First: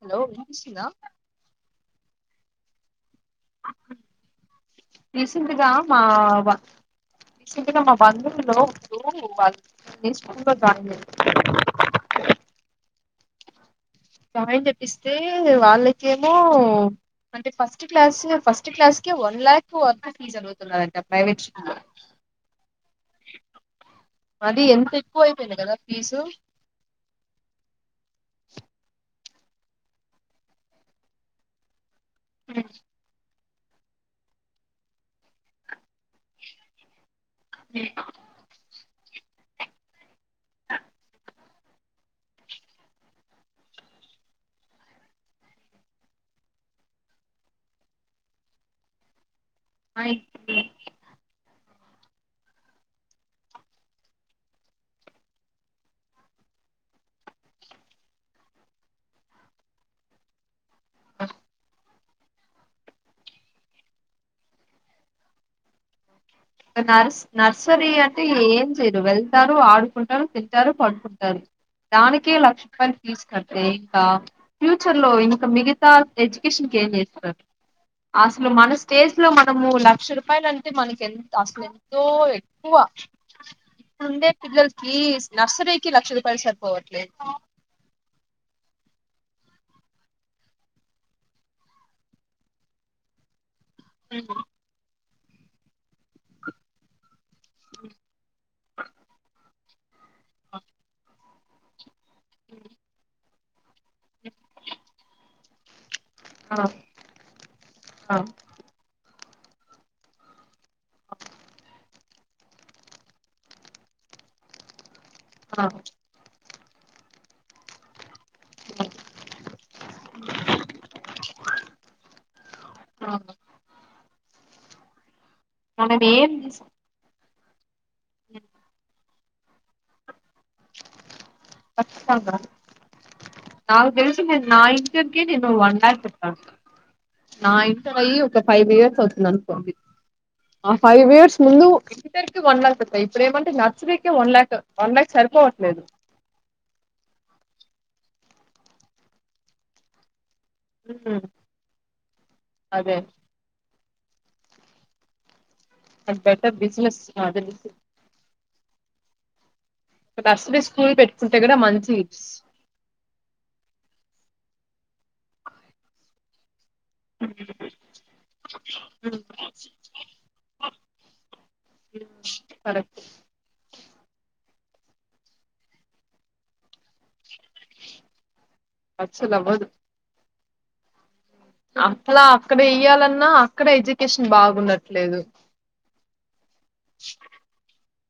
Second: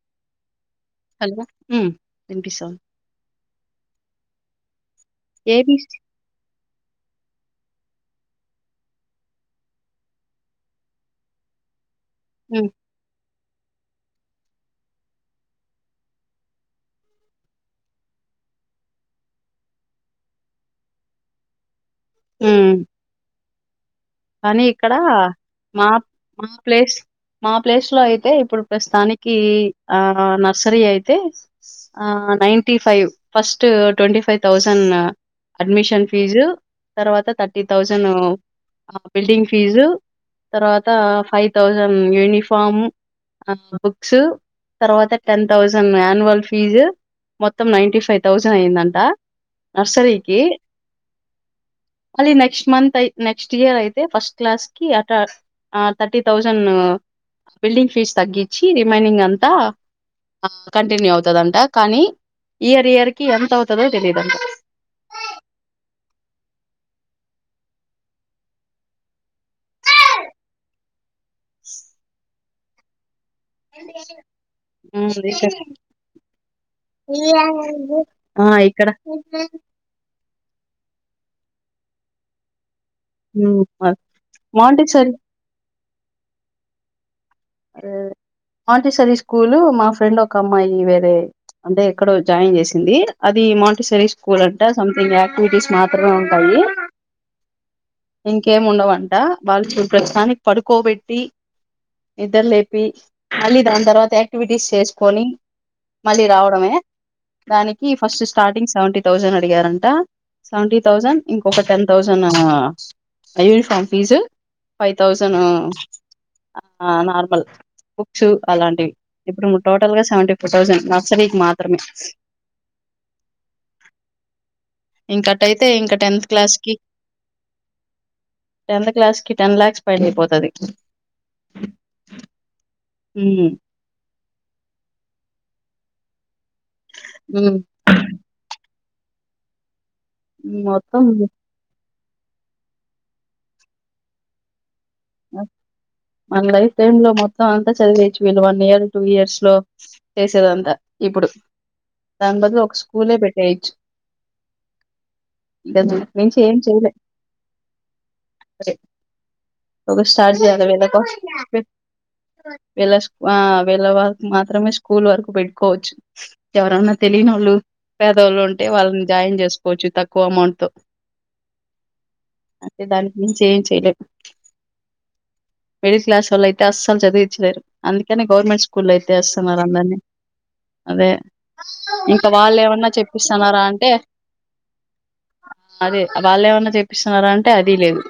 Hello వినిపిస్తుందా hello ఉమ్ వినిపిస్తుంది రీసెంట్ గా ఏబీసీ మా ఇక్కడ మా బంధువుల్లో ఒకరు వాళ్ళు మీ స్కూల్ లో జాయిన్ జే ఉమ్ జాయిన్ చేపిస్తే వాళ్లకి ఏమో అంటే ఫస్ట్ క్లాస్ ఫస్ట్ క్లాస్ కి వన్ ల్యాక్ వరకు ఫీజ్ అడుగుతున్నరంట ప్రైవేట్ స్కూల్ లో హ్మ్ ఎఓ కానీ ఇక్కడా మా ఫీజు మా ప్లేస్ మా ప్లేస్లో అయితే ఇప్పుడు ప్రస్తానికీ కీ ఆ నర్సరీ అయితే ఆ ninety five first twenty five థౌజంన్న అడ్మిషన్ ఫీజు తర్వాత థర్టీ థౌసంనూ బిల్డింగ్ ఫీజు తర్వాతా ఫైవ్ థౌస్సన్ యూనిఫామ్ హా బుక్స్ తర్వాత టెన్ థౌసండ్ యాన్వల్ ఫీజు మొత్తం నైంటీ ఫైవ్ థౌసంన్నైందంటా అయితే మళ్ళీ నెక్స్ట్ మంతై ఐ నెక్స్ట్ ఇయర్ ఐ తే ఫస్ట్ క్లాస్కీ య ట ఆ థర్టీ థౌసంన్ బిల్డింగ్ ఫీజు తగ్గించి రిమైనింగ్ అంతా ఆ కంటిన్యూ అవుతదంట కానీ ఇయరియర్కి ఎంతవుతదో తెలీదంట నర్స్ నర్సరీ అంటే ఏం చేయరు వెళ్తారు ఆడుకుంటారు తింటారు పడుకుంటారూ దానికే లక్ష రూపాయలు ఫీజు కట్ ఏంకా ఫ్యూచర్లో ఉమ్ ఇంక ఇక్కడ మిగతా ఎడ్యుకేషన్కీ ఏం చేస్తరో ఆ అస్సలు మన ఇక్కడ స్టేజ్లో మనము లక్ష రూపాయలంటే మనకెంత అస్లెంతో ఎ కువా ఉమ్ ఇప్పుడుండే పిల్లల్కీ మాంటిసరీ స్ నర్సరీకి లక్ష రూపాయలు సరిపోవట్లేదు ఎవరూ మాంటిసెరీ స్కూల్ మా ఫ్రెండ్ ఒక అమ్మాయి వేరే అంటే ఎక్కడో జాయిన్ చేసింది అది మాం టిసరీ స్కూలంటా సంతింగ్ యాక్టివిటీస్ మాత్రమే ఉంటాయి ఇంకేం ఉండవంట వాళ్ళు చూ ప్రస్తుతనికీ పడుకోబెట్టి నిద్దర్లేపీ మళ్ళీ దాంతర్వాత యాక్టివిటీస్ చేస్కోనీ మళ్ళీ ఆ రావడమే దానికి ఆ ఫస్ట్ స్టార్టింగ్ సెవెంటీ థౌసండ్ అడిగారంట సెవంటీ థౌసంన్ ఇంకొక ten thousand uniform fee five thousand ఆ ఆ నార్మల్ షూ అలాంటివి ఇప్పుడు టోటల్ గా సెవెంటీ ఫోర్ థౌసండ్ నర్సరీకి మాత్రమే హా ఇంకటైతే ఇంకా టెన్త్ తీసు క్లాస్కీ టెన్త్ క్లాస్కీ టెన్ లాక్స్ పైనైపోతదీ ఖచ్చిత్తంగా హ్మ్ టిమెన్ నా ఇంటర్కే నేను వన్ ల్యాక్ పెట్టాను నా ఇంటర్ అయ్యి ఒక ఫైవ్ ఇయర్స్ అవుతుందానుకోండి ఆ మొత్తం ఫైవ్ ఇయర్స్ ముందు ఇంటర్కీ వన్ లాక్ ఇప్పుడేమంటే నర్సీకే వన్ ల్యాక్ వన్ ల్యాక్ ఆ సరిపోవట్లేదు మన లైఫ్ టైమ్ లో మొత్తం అంతా చదివేచ్చు వీళ్ళు వన్ ఇయర్ టూ ఇయర్స్లో చేసేదంతా ఇప్పుడు దాని బదుల ఒక అదే స్కూలే పెట్టేయచ్చు ఇందక్ అది బెటర్ మించేం చేలే బిజినెస్ అదే బిజినెస్ సరే ఒక స్టార్ట్ నర్సరీ చేయ్యాలే స్కూల్ వీళ్ళకూ పెట్టుకుంటే కూడా వీల్ మంచి వీళ్ళా స్కూ ఆ వీళ్ళ వాళ్ళకూ మా త్రమే స్కూల్ వరకు పెట్కోచ్చూ ఎవరన్నా తెలీనోళ్ళు పేదోవాళ్ళుంటే వాల్నీ జాయిన్ చేస్కోచ్చు తక్కువెమౌంట్ తో స్టేనా అంతే దానిక్మించేం చేయలేం మిడిల్ క్లాసోల్లైతే అస్సలు చద్వించ్లేరూ అందుకనే గవర్నమెంట్ స్కూ అస్సలు అవ్వదు కులైతేస్తున్నారందర్ని అదే అట్లా ఇంకా వాళ్ళు ఏమన్నా అక్కడెయ్యాలన్నా చెప్పిస్తున్నారా అంటే అక్కడెడ్యుకేషన్ బాగుండట్లేదు అదే వాళ్ళమన్నా చేపిస్తున్నారా అంటే అది లేదు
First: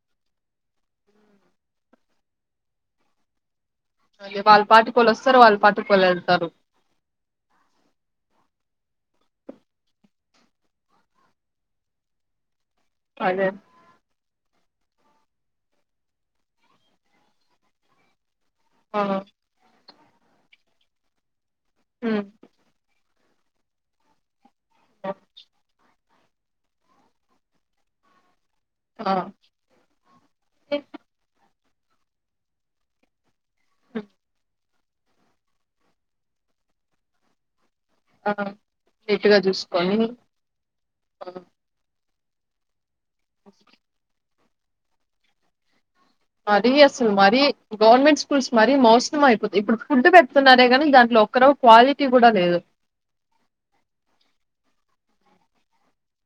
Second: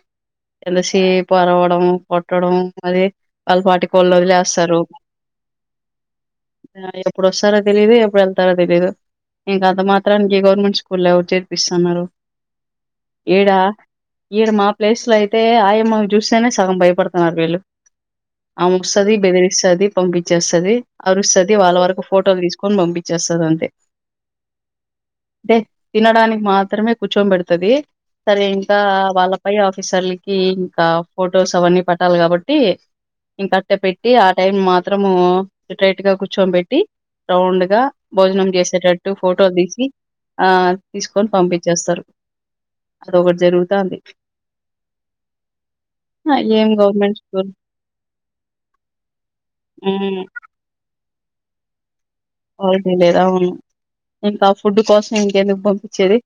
ఎంత సేపు అరవడం కొట్టడం అదే వాళ్లపాటికి పోల్ అదే వాళ్ళ ఒదిలేస్తారు పాటికి వాళ్ళు వస్తారు వాళ్ళ పాటికి వాళ్ళు వెళ్తారు ఆ ఎప్పుడొస్తారో తెలియదు ఎప్పుడు వెళ్తారో తెలియదు ఇంకా అంత మాత్రానికి ఈ గవర్నమెంట్ స్కూల్ ఎవరు చేర్పిస్తన్నారు అదే ఈడ ఈడ మా ప్లేస్ లో అయితే ఆయమ్మ చూస్తేనే సగం భయపడుతున్నారు వీళ్ళు ఆ మొస్తది బెదిరిస్తది పంపించేస్తుది అరుస్తది వాళ్ళ వరకు ఉమ్ ఫోటోలు తీసుకొని పంపించేస్తుది అంతే టే తినడానికి మాత్రమే కూర్చోం పెడుతుంది తాను ఇంకా ఆ వాళ్ళపై ఆఫీసర్లకి ఇంకా ఫొటోస్ అవన్నీ పట్టాలి కాబట్టి ఇంకట్టే పెట్టి ఆ టైం మాత్రం మాత్రము సిట్రైట్ గా కూర్చోబెట్టి రౌండ్ గా ఆ భోజనం చేసేటట్టు నీట్గా ఫోటోలు తీసి చూసుకొని ఆ ఆ, తీసుకొని పంపించేస్తారు అదొకటి జరుగుతది ఏం అది అసలు గవర్నమెంట్ మరీ స్కూల్ గవర్నమెంట్ స్కూల్స్ మరీ మోసమం అయిపోతుయి ఇప్పుడు ఫుడ్ మ్మ్ పెడుతున్నారే కానీ దాంట్లో ఇక్కడ ఒక కాల్ క్వాలిటీ లేదు అవును ఇంకా ఫుడ్ కోసం ఇంకెందుకు పంపించేది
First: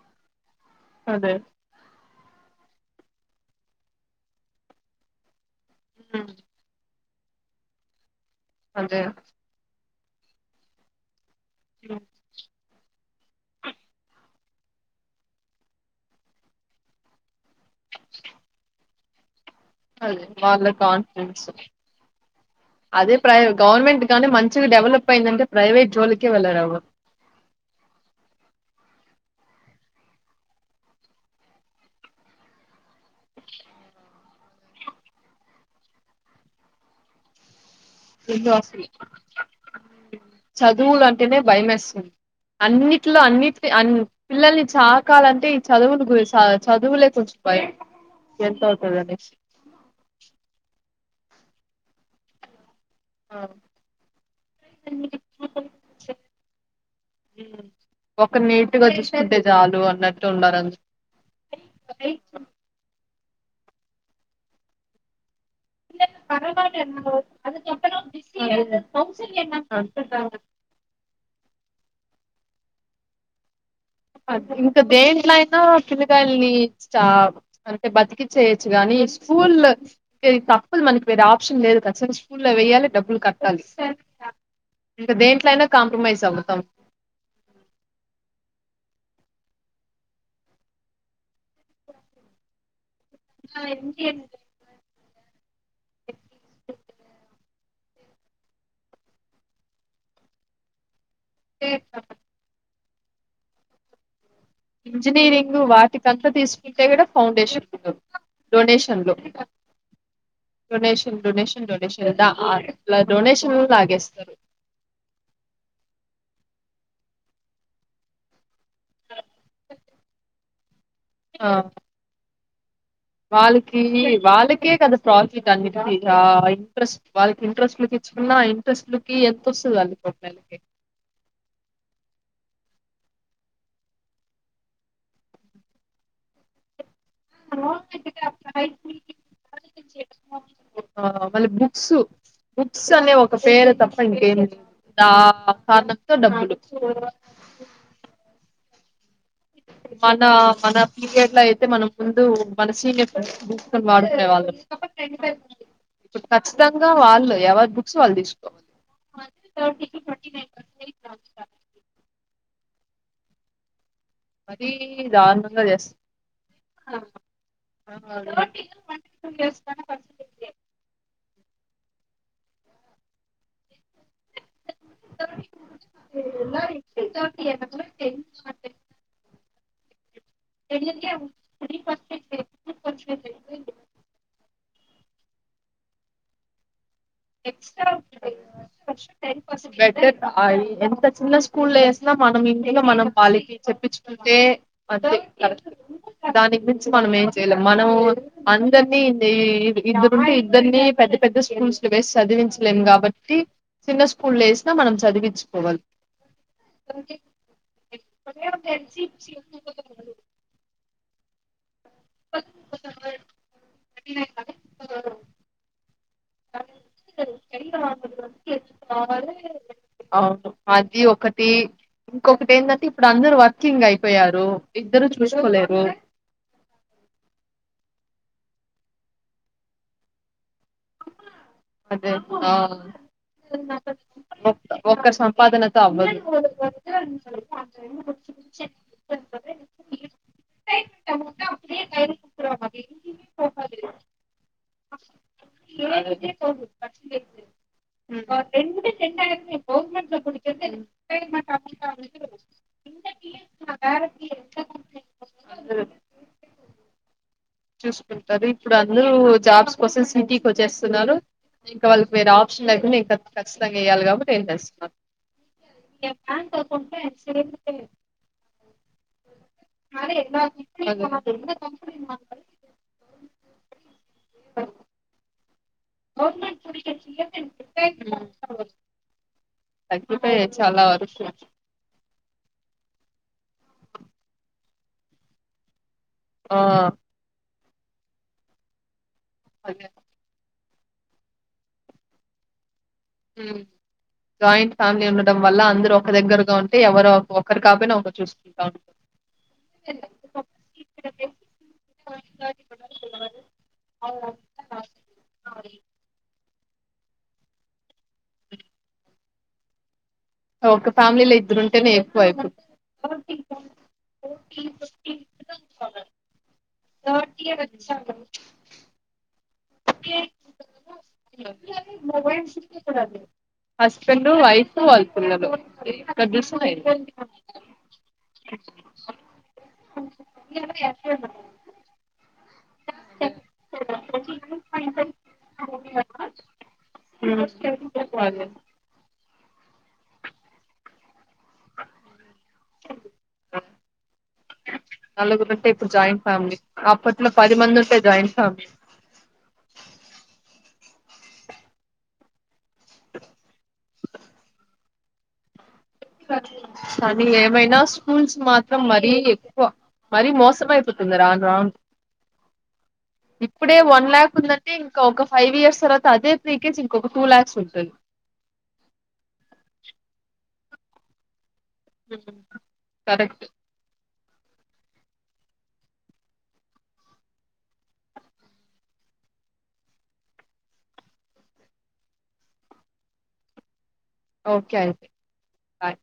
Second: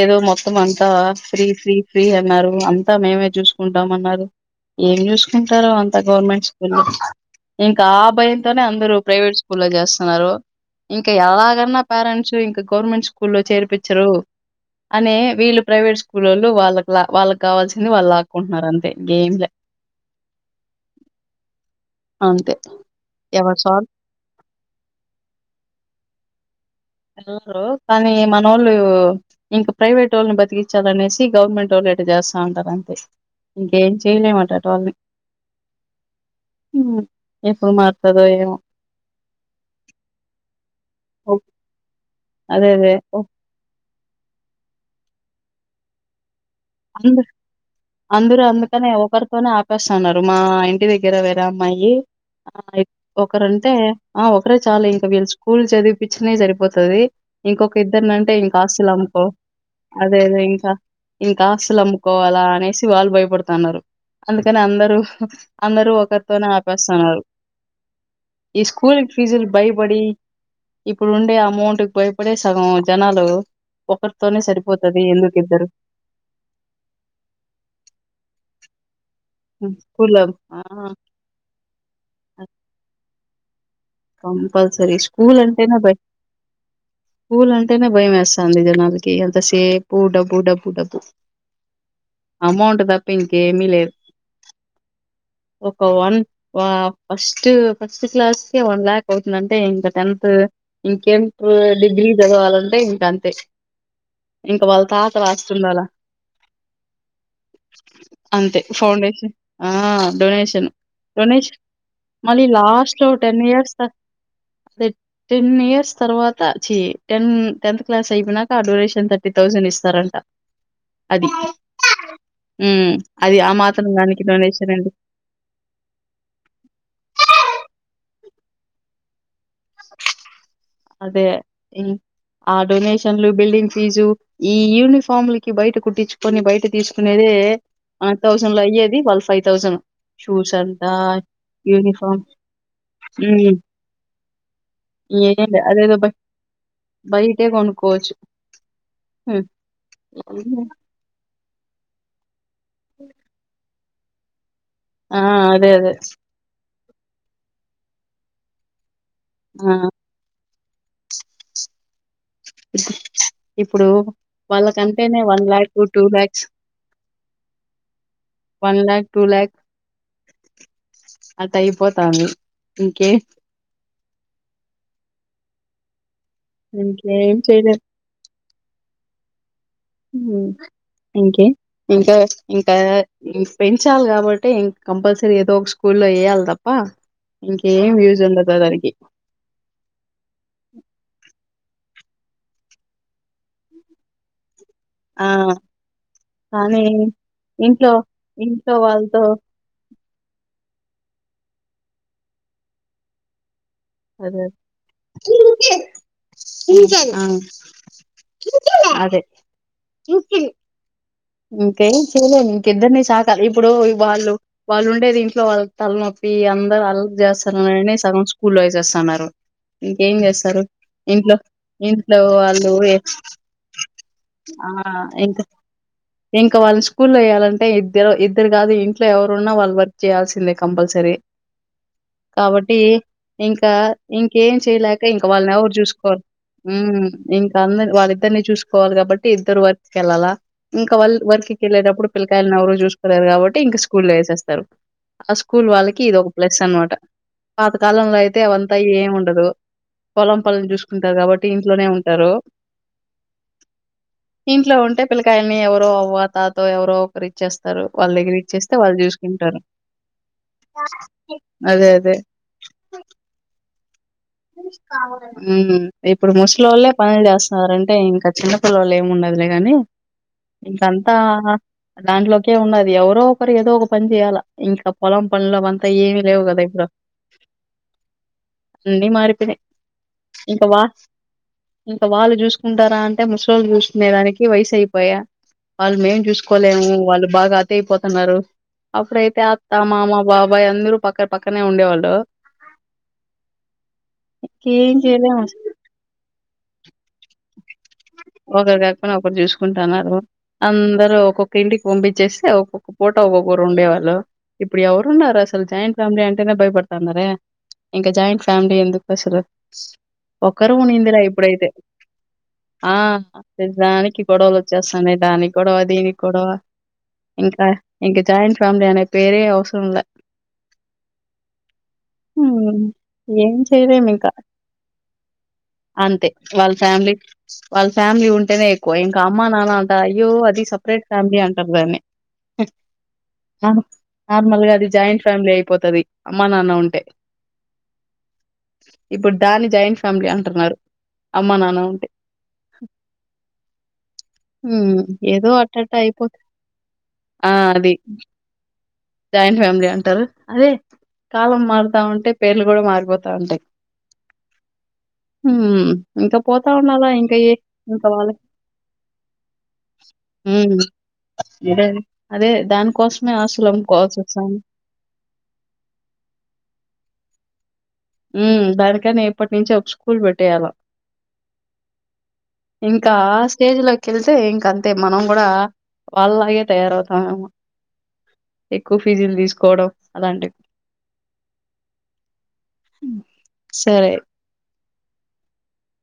ఏదో మొత్తం మొత్తం అంతా అదే ఫ్రీ ఫ్రీ ఫ్రీ అన్నారు అంత మొత్తం మేమే చూసుకుంటాం అన్నారు ఏం చూసుకుంటారో అంత ఉమ్, గవర్నమెంట్ స్కూల్ లో ఇంకా ఆ భయంతోనే అందరు అదే ప్రైవేట్ స్కూల్లో చేస్తున్నారు ఇంకా ఎలా ఈ తారాంశు ఇంకా గవర్నమెంట్ స్కూల్లో లో చేర్పించరు అనే వీళ్ళు ప్రైవేట్ స్కూల్లోలు వాళ్ళ క్లా వాళ్ళ కి కావాల్సింది వాళ్ళు లాక్కుంటున్నారు అంతే ఇంకేం లే అదే వాళ్లకు కాన్ఫరెన్స్ అంతే. అదే ప్రై ఎవరి సార్లు గవర్నమెంట్ గానీ మంచిగా డెవలప్ అయిందంటే ప్రైవేట్ జోలికే వెళ్లారు ఎవరు మనోళ్లు కానీ మన వాళ్ళు ఇంకా ప్రైవేట్ వాళ్ళని బతికిచ్చా అనేసి గవర్నమెంట్ వోళ్ళు అంట చేస్తా ఉంటారు అంతే ఇంకా ఎం చేయలేం అట అట వాళ్లని మ్ ఇప్పుడు మా ఈ గ్లాస్ ని చదువులు అంటేనే ఓప్ భయమేస్తుంది అదే అదే. అన్నిట్లో అన్నింటి అం పిల్లల్ని చాకాలంటే ఈ చదువులు గుస అందు అందరు అందుకనే అవుతది అనేసి ఒకరితోనే ఆపేస్తున్నారు మా ఇంటి దగ్గర వేరే వేరే అమ్మాయి ఆ ఆ ఒకరుంటే ఆ ఒకరే చాలు ఇంక వీళ్ళు స్కూల్ చదిపించిన సరిపోతుది ఇంకొక ఈ ఇద్దరింటే ఒకరు ఇంకా నేర్పితే ఆస్తులు అమ్ముకో చాలు అదే అన్నట్టు అదే ఉండారు ఇహ అందరు ఈ ఆశలు అమ్ముకోవాలా అనేసి వాళ్ళు భయపడుతున్నారు అందుకనే అందరూ అందరూ ఒకరితోనే ఆపేస్తున్నారు ఈ స్కూల్ ఫీజులు భయపడి ఇప్పుడు ఉండే అమౌంట్ భయపడే సగం జనాలు అ ఒకరితోనే ఇంకా సరిపోతది దేంట్లో ఎందుకిద్దరు. అయిన తల్లి స్టోబ్ అంతే బతికి చేేయొచ్చు గాని స్కూల్లో హ్మ్. స్కూల్‌లో ఏ ఆ! తప్పులు మనకి వేరే ఆప్షన్ లేదు ఖచ్చితంగా స్కూల్ లో వెయాలి డబ్బులు కట్టాలి కంపల్సరీ ఇంకా స్కూల్ దేంట్లో అయినా అంటేనా బయ కాంప్రమైజ్ అవుతాం స్కూల్ అంటేనే భయం వేస్తుంది జనాలకి ఎంత సేపు డబ్బు డబ్బు డబ్బు అమౌంట్ తప్ప ఇంక ఏమీ లేదు ఒక వన్ అ ఫస్ట్ ఫస్ట్ క్లాస్ మ్ వన్ ల్యాక్ అవుతుందంటే ఇంగ టెన్త్ ఇంకేంట్రా డిగ్రీ చదవాలంటే గంతే ఇంకా వాళ్ళ తాతలా ఇంజనీరింగ్ ఆస్తుండాలా వాటికంతా తీసుకుంటే కూడా ఫౌండేషన్ ఉండదు అంతే డొనేషన్లు ఫౌండేషన్ ఆ డొనేషన్ డొనేషన్ డొనేషన్ దా మళ్ళీ ఇట్లా లాస్ట్ టెన్ని టెన్ డొనేషన్లు ఇయర్స త లాగేస్తారు టెన్ ఇయర్స్ తర్వాత చి టెన్ టెన్త్ క్లాస్ అయిపోయినాక ఆ డొనేషన్ తాటి థౌసన్ ఇస్తారంట అది ఆ ఉమ్ అది ఆ వాళ్ళకి మాత్రం దానికి వాళ్ళకే డొనేషన్ అండి కదా ప్రాఫిట్ అన్నిటికి గా ఇంట్రెస్ట్ వాళ్ళకి ఇంట్రెస్ట్ లోకి చిన్న ఇంట్రెస్ట్ లకి ఎంత వస్తుంది అళ్ళ ప్రొఫైల్ కి అదే ఉం ఆ డొనేషన్ లు బిల్డింగ్ ఫీజు ఈ యూనిఫామ్లకి బయట కుట్టించుకొని బయట తీసుకు కునేదే ఆ థౌసండ్ లో అయ్యేది వాళ్ళు ఫైవ్ థౌసండ్ షూస్ అంతా ఆ మళ్ళీ బుక్స్ యూనిఫార్మ్ బుక్స్ అనే ఒక పేరు తప్ప ఇంకేం దా ఏం అ లే అదేదో ఫనక్ బ తో డబ్బులు బయటే కొనుక్కోవచ్చు హ్మ్ మనా మన పీరియడ్ లో అయితే మనం ముందు మన సీనియర్ వాడుకూనే వాళ్ళం ఆ అదే అదే నిజంగా వాళ్ళు ఎవరి బుక్స్ వాళ్ళు తీసుకో ఆ ఇప్పుడు మరీ వాళ్ళకంటేనే వన్ దారుణంగా లాఖు చేస్తారు టూ ల్యాక్స్ చేసిన వన్ ల్యాక్ టూ ల్యాక్ అట్ట అయిపోతాంది ఇంకే ఇంకేం చేయలేం ఉమ్ ఇంకా ఇంకా పెంచాలి కాబట్టి ఇం కంపల్సరీ ఏదో స్కూల్లో ఏయ్యాలి తప్ప ఇంకేం యూజ్ ఉండదు దానికి బెటర్ ఆ ఎంత చిన్న స్కూల్ ఎస్ మనం ఇంట్లో మనం వాళ్లకి చెప్పించుకుంటే ఆ దాని కానీ గురించి మనం ఏం చేయలేం ఇంట్లో మనము ఇంట్లో అందరినీ వాళ్ళతో ఈ ఇద్ద రుంటే ఇద్దరిని పెద్ద పెద్ద స్కూల్స్ లో వేసి చదివించలేము కాబట్టి చిన్న స్కూల్లో అదే ఏసినా మనం చదివించుకోవాలి ఆ! అదే ఇంకేం చేయలేము ఇంక ఇద్దరినీ చాక ఇప్పుడు వాళ్ళు వాళ్ళు ఉండేది ఇంట్లో వాళ్ళ తలనొ ప్పి అందరు అల్లరి చేస్తన్నారని సగం స్కూల్లో వేసేస్తన్నారు ఇంకేం అవును జేస్తారు అది ఇంట్లో ఒకటి ఇంట్లో ఇంకొకటి వాళ్ళు ఏంటంటే ఏ ఇప్పుడు అందరు వర్కింగ్ అయిపోయారు ఆ ఇద్దరు ఇంక ఇంకా వాళ్ళని స్కూల్లో వేయాలంటే ఇద్దరు ఇద్దరు గాదు ఇంట్లో ఎవరున్నా వాళ్ళు వర్క్ చేయాల్సిందే కంపల్సరీ చూసిన కాబట్టి ఇంకా ఇంకేం చేయలేక ఇంకా వాళ్ళని ఎవరు ఉపాదనతో చూసుకోరు ఉమ్ ఇంకా అంద వాళ్ళిద్దరిని చూసుకోవాలి కాబట్టి ఇద్దరు వర్క్ ఏళ్ళాలా ఇంకా వాళ్ వర్క్కి వెళ్ళటప్పుడు పిల్లకాయలను ఎవరు చూసుకోలేరు కాబట్టి ఇంక స్కూల్ల్లో ఏసేస్తారు ఆ స్కూల్ వాళ్ళకి ఇది ఒక ప్లస్ అనమాట పాతకాలంలో అయితే అవంతా ఏమి ఉండదు పొలం పన్లు చూసుకుంటారు కాబ టి ఇంట్లోనే ఉంటారు ఇంట్లో ఉంటే పిల్ల కాయనీ ఎవరో అవ్వో తాతో ఎవరో ఒకరి చూసుకుంటారు ఇప్పుడు అందరూ జాబ్స్ కోసం సిటీకి వచ్చేస్తున్నారు ఇంకా అదే వాళ్ళకి అదే వేరే ఆప్షన్ లేకుండా ఇంకా కచ్చితంగా చేయాలి కాబట్టి ఏం చేస్తున్నారు ఉ ఇప్పుడు ముసలొల్లే పనులు చేస్తూన్నారంటే ఇం క చిన్న పిల్లలు ఏం ఉండాది లే గానీ ఇంక అంతా దాంట్లోకే ఉన్నది ఎవరో ఒకరు ఏదో ఒక పని జేయాలా ఇంకా పొలం పన్లు అవంతా ఏమీలేవు గాద ఇప్పుడు అన్నీ మారిపోయినయ్ అయిపోయాయి చాలా వరికి ఇంకా వాళ్ళు జూసుకుంటారా అంటే ముసలోళ్ళు జూసుకునే దానికి వయసు అయిపయా వాళ్ళు మేం ఆ చూసుకోలేము వాళ్ళు బాగా అతైపోతన్నారు అప్పుడైతే అత్త అదే మామ బా బ్బయి అందరూ పక్కన పక్కనే ఉండేవాళ్ళు మ్ జాయింట్ ఇంకేం ఫ్యామిలీ ఉండడం చేయలేము వల్ల అందరు ఒక దగ్గరగా ఉంటే ఎవరు ఒకరు కాపోయినా ఒకరు చూసుకుంటా ఉం ఒకరు కాకపోయినా ఒకరు చూసుకుంటాన్నారు అందరు ఒక్కొక్క ఇంటికి పంపిచ్చేసి ఒక్కొక్క పూట ఒక్కొక్కరు ఉండేవాళ్ ఇప్పుడు ఎవరున్నారు అసలు జాయింట్ ఫ్యామిలీ అంటేనే భయపడ్ తన్నరె ఇంకా జాయింట్ ఫ్యామిలీ ఎందుకసలు ఒక్కరు ఒక ఉన్నిందిలె ఫ్యామిలీలో ఇద్దరు ఇప్పుడైతె ఉంటేనే ఎక్కువ ఇప్పుడు ఆ ప్రతి దానికి గొడవలు వచ్చేస్తాన్నయ్ దానికి గొడవ దీనికి గొడవ ఇంకా ఇంక జాయింట్ ఫేమిలీ అనే పేరే అవస్ హ్మ్. ఏం చేయలేమింక. హస్బెండు వైఫ్ వాళ్ళ పిల్లలు ఎక్కడ అంతే చూసిన వాళ్ళ ఇవే ఫ్యామిలీ వాళ్ళ ఫ్యామిలీ ఉంటేనే ఎక్కువ ఇంకా అమ్మ నాన్న అంట అయ్యో అది సపరేట్ ఫ్యామిలీ అంటరు దాన్ని హ్మ్ అవును అవ్ నార్మల్గా అది జాయింట్ ఫ్యామిలీ అయిపోతది అమ్మా నాన్న ఉంటే అదే ఇప్పుడు దాన్ని జాయింట్ ఫ్యామిలీ అంటున్నారు అమ్మా నాన్న ఉంటే హ్మ్ ఏదో నలుగురు ఉంటే ఇప్పుడు అట్టట్ట జాయింట్ అయిపోత్ ఫ్యామిలీ అప్పట్లో పది మంది ఉంటే జాయింట్ ఫ్యామిలీ జాయింట్ ఫ్యామిలీ అంటారు కాలం మారుతా ఉంటే పేర్లు గూడ మారిపోతా ఉంటయ్ హ్మ్ ఇంకా పోతా ఉండాలా కానీ ఇంకా ఏ ఏమైనా ఇంకా స్కూల్స్ వాళ్ళకి మాత్రం మరీ ఎక్కువ మరీ మోసం హ్మ్ అయిపోతుంది రాను రాను అదే అదే దానికోసమే ఆస్తులు ఇప్పుడే వన్ అమ్ముకోవాల్సి ల్యాక్ వస్తాంది ఉందంటే ఇంక ఫైవ్ ఇయర్స్ తర్వాత అదే త్రీకెజ్ ఇంకొక టూ లాక్స్ ఉంటుంది మ్ దానికైన ఇప్పటి నుంచే ఒక స్కూల్ పెట్టేయాల ఇంకా ఆ కరెక్ట్ స్టేజ్లో కెళ్తే ఇంక అంతే మనం గూడా వాళ్ళలాగే తయారవుతామేమో ఎక్కువ ఫీజులు తీసుకోవడం అలాంటివి సరే ఓకే అయితె బాయ్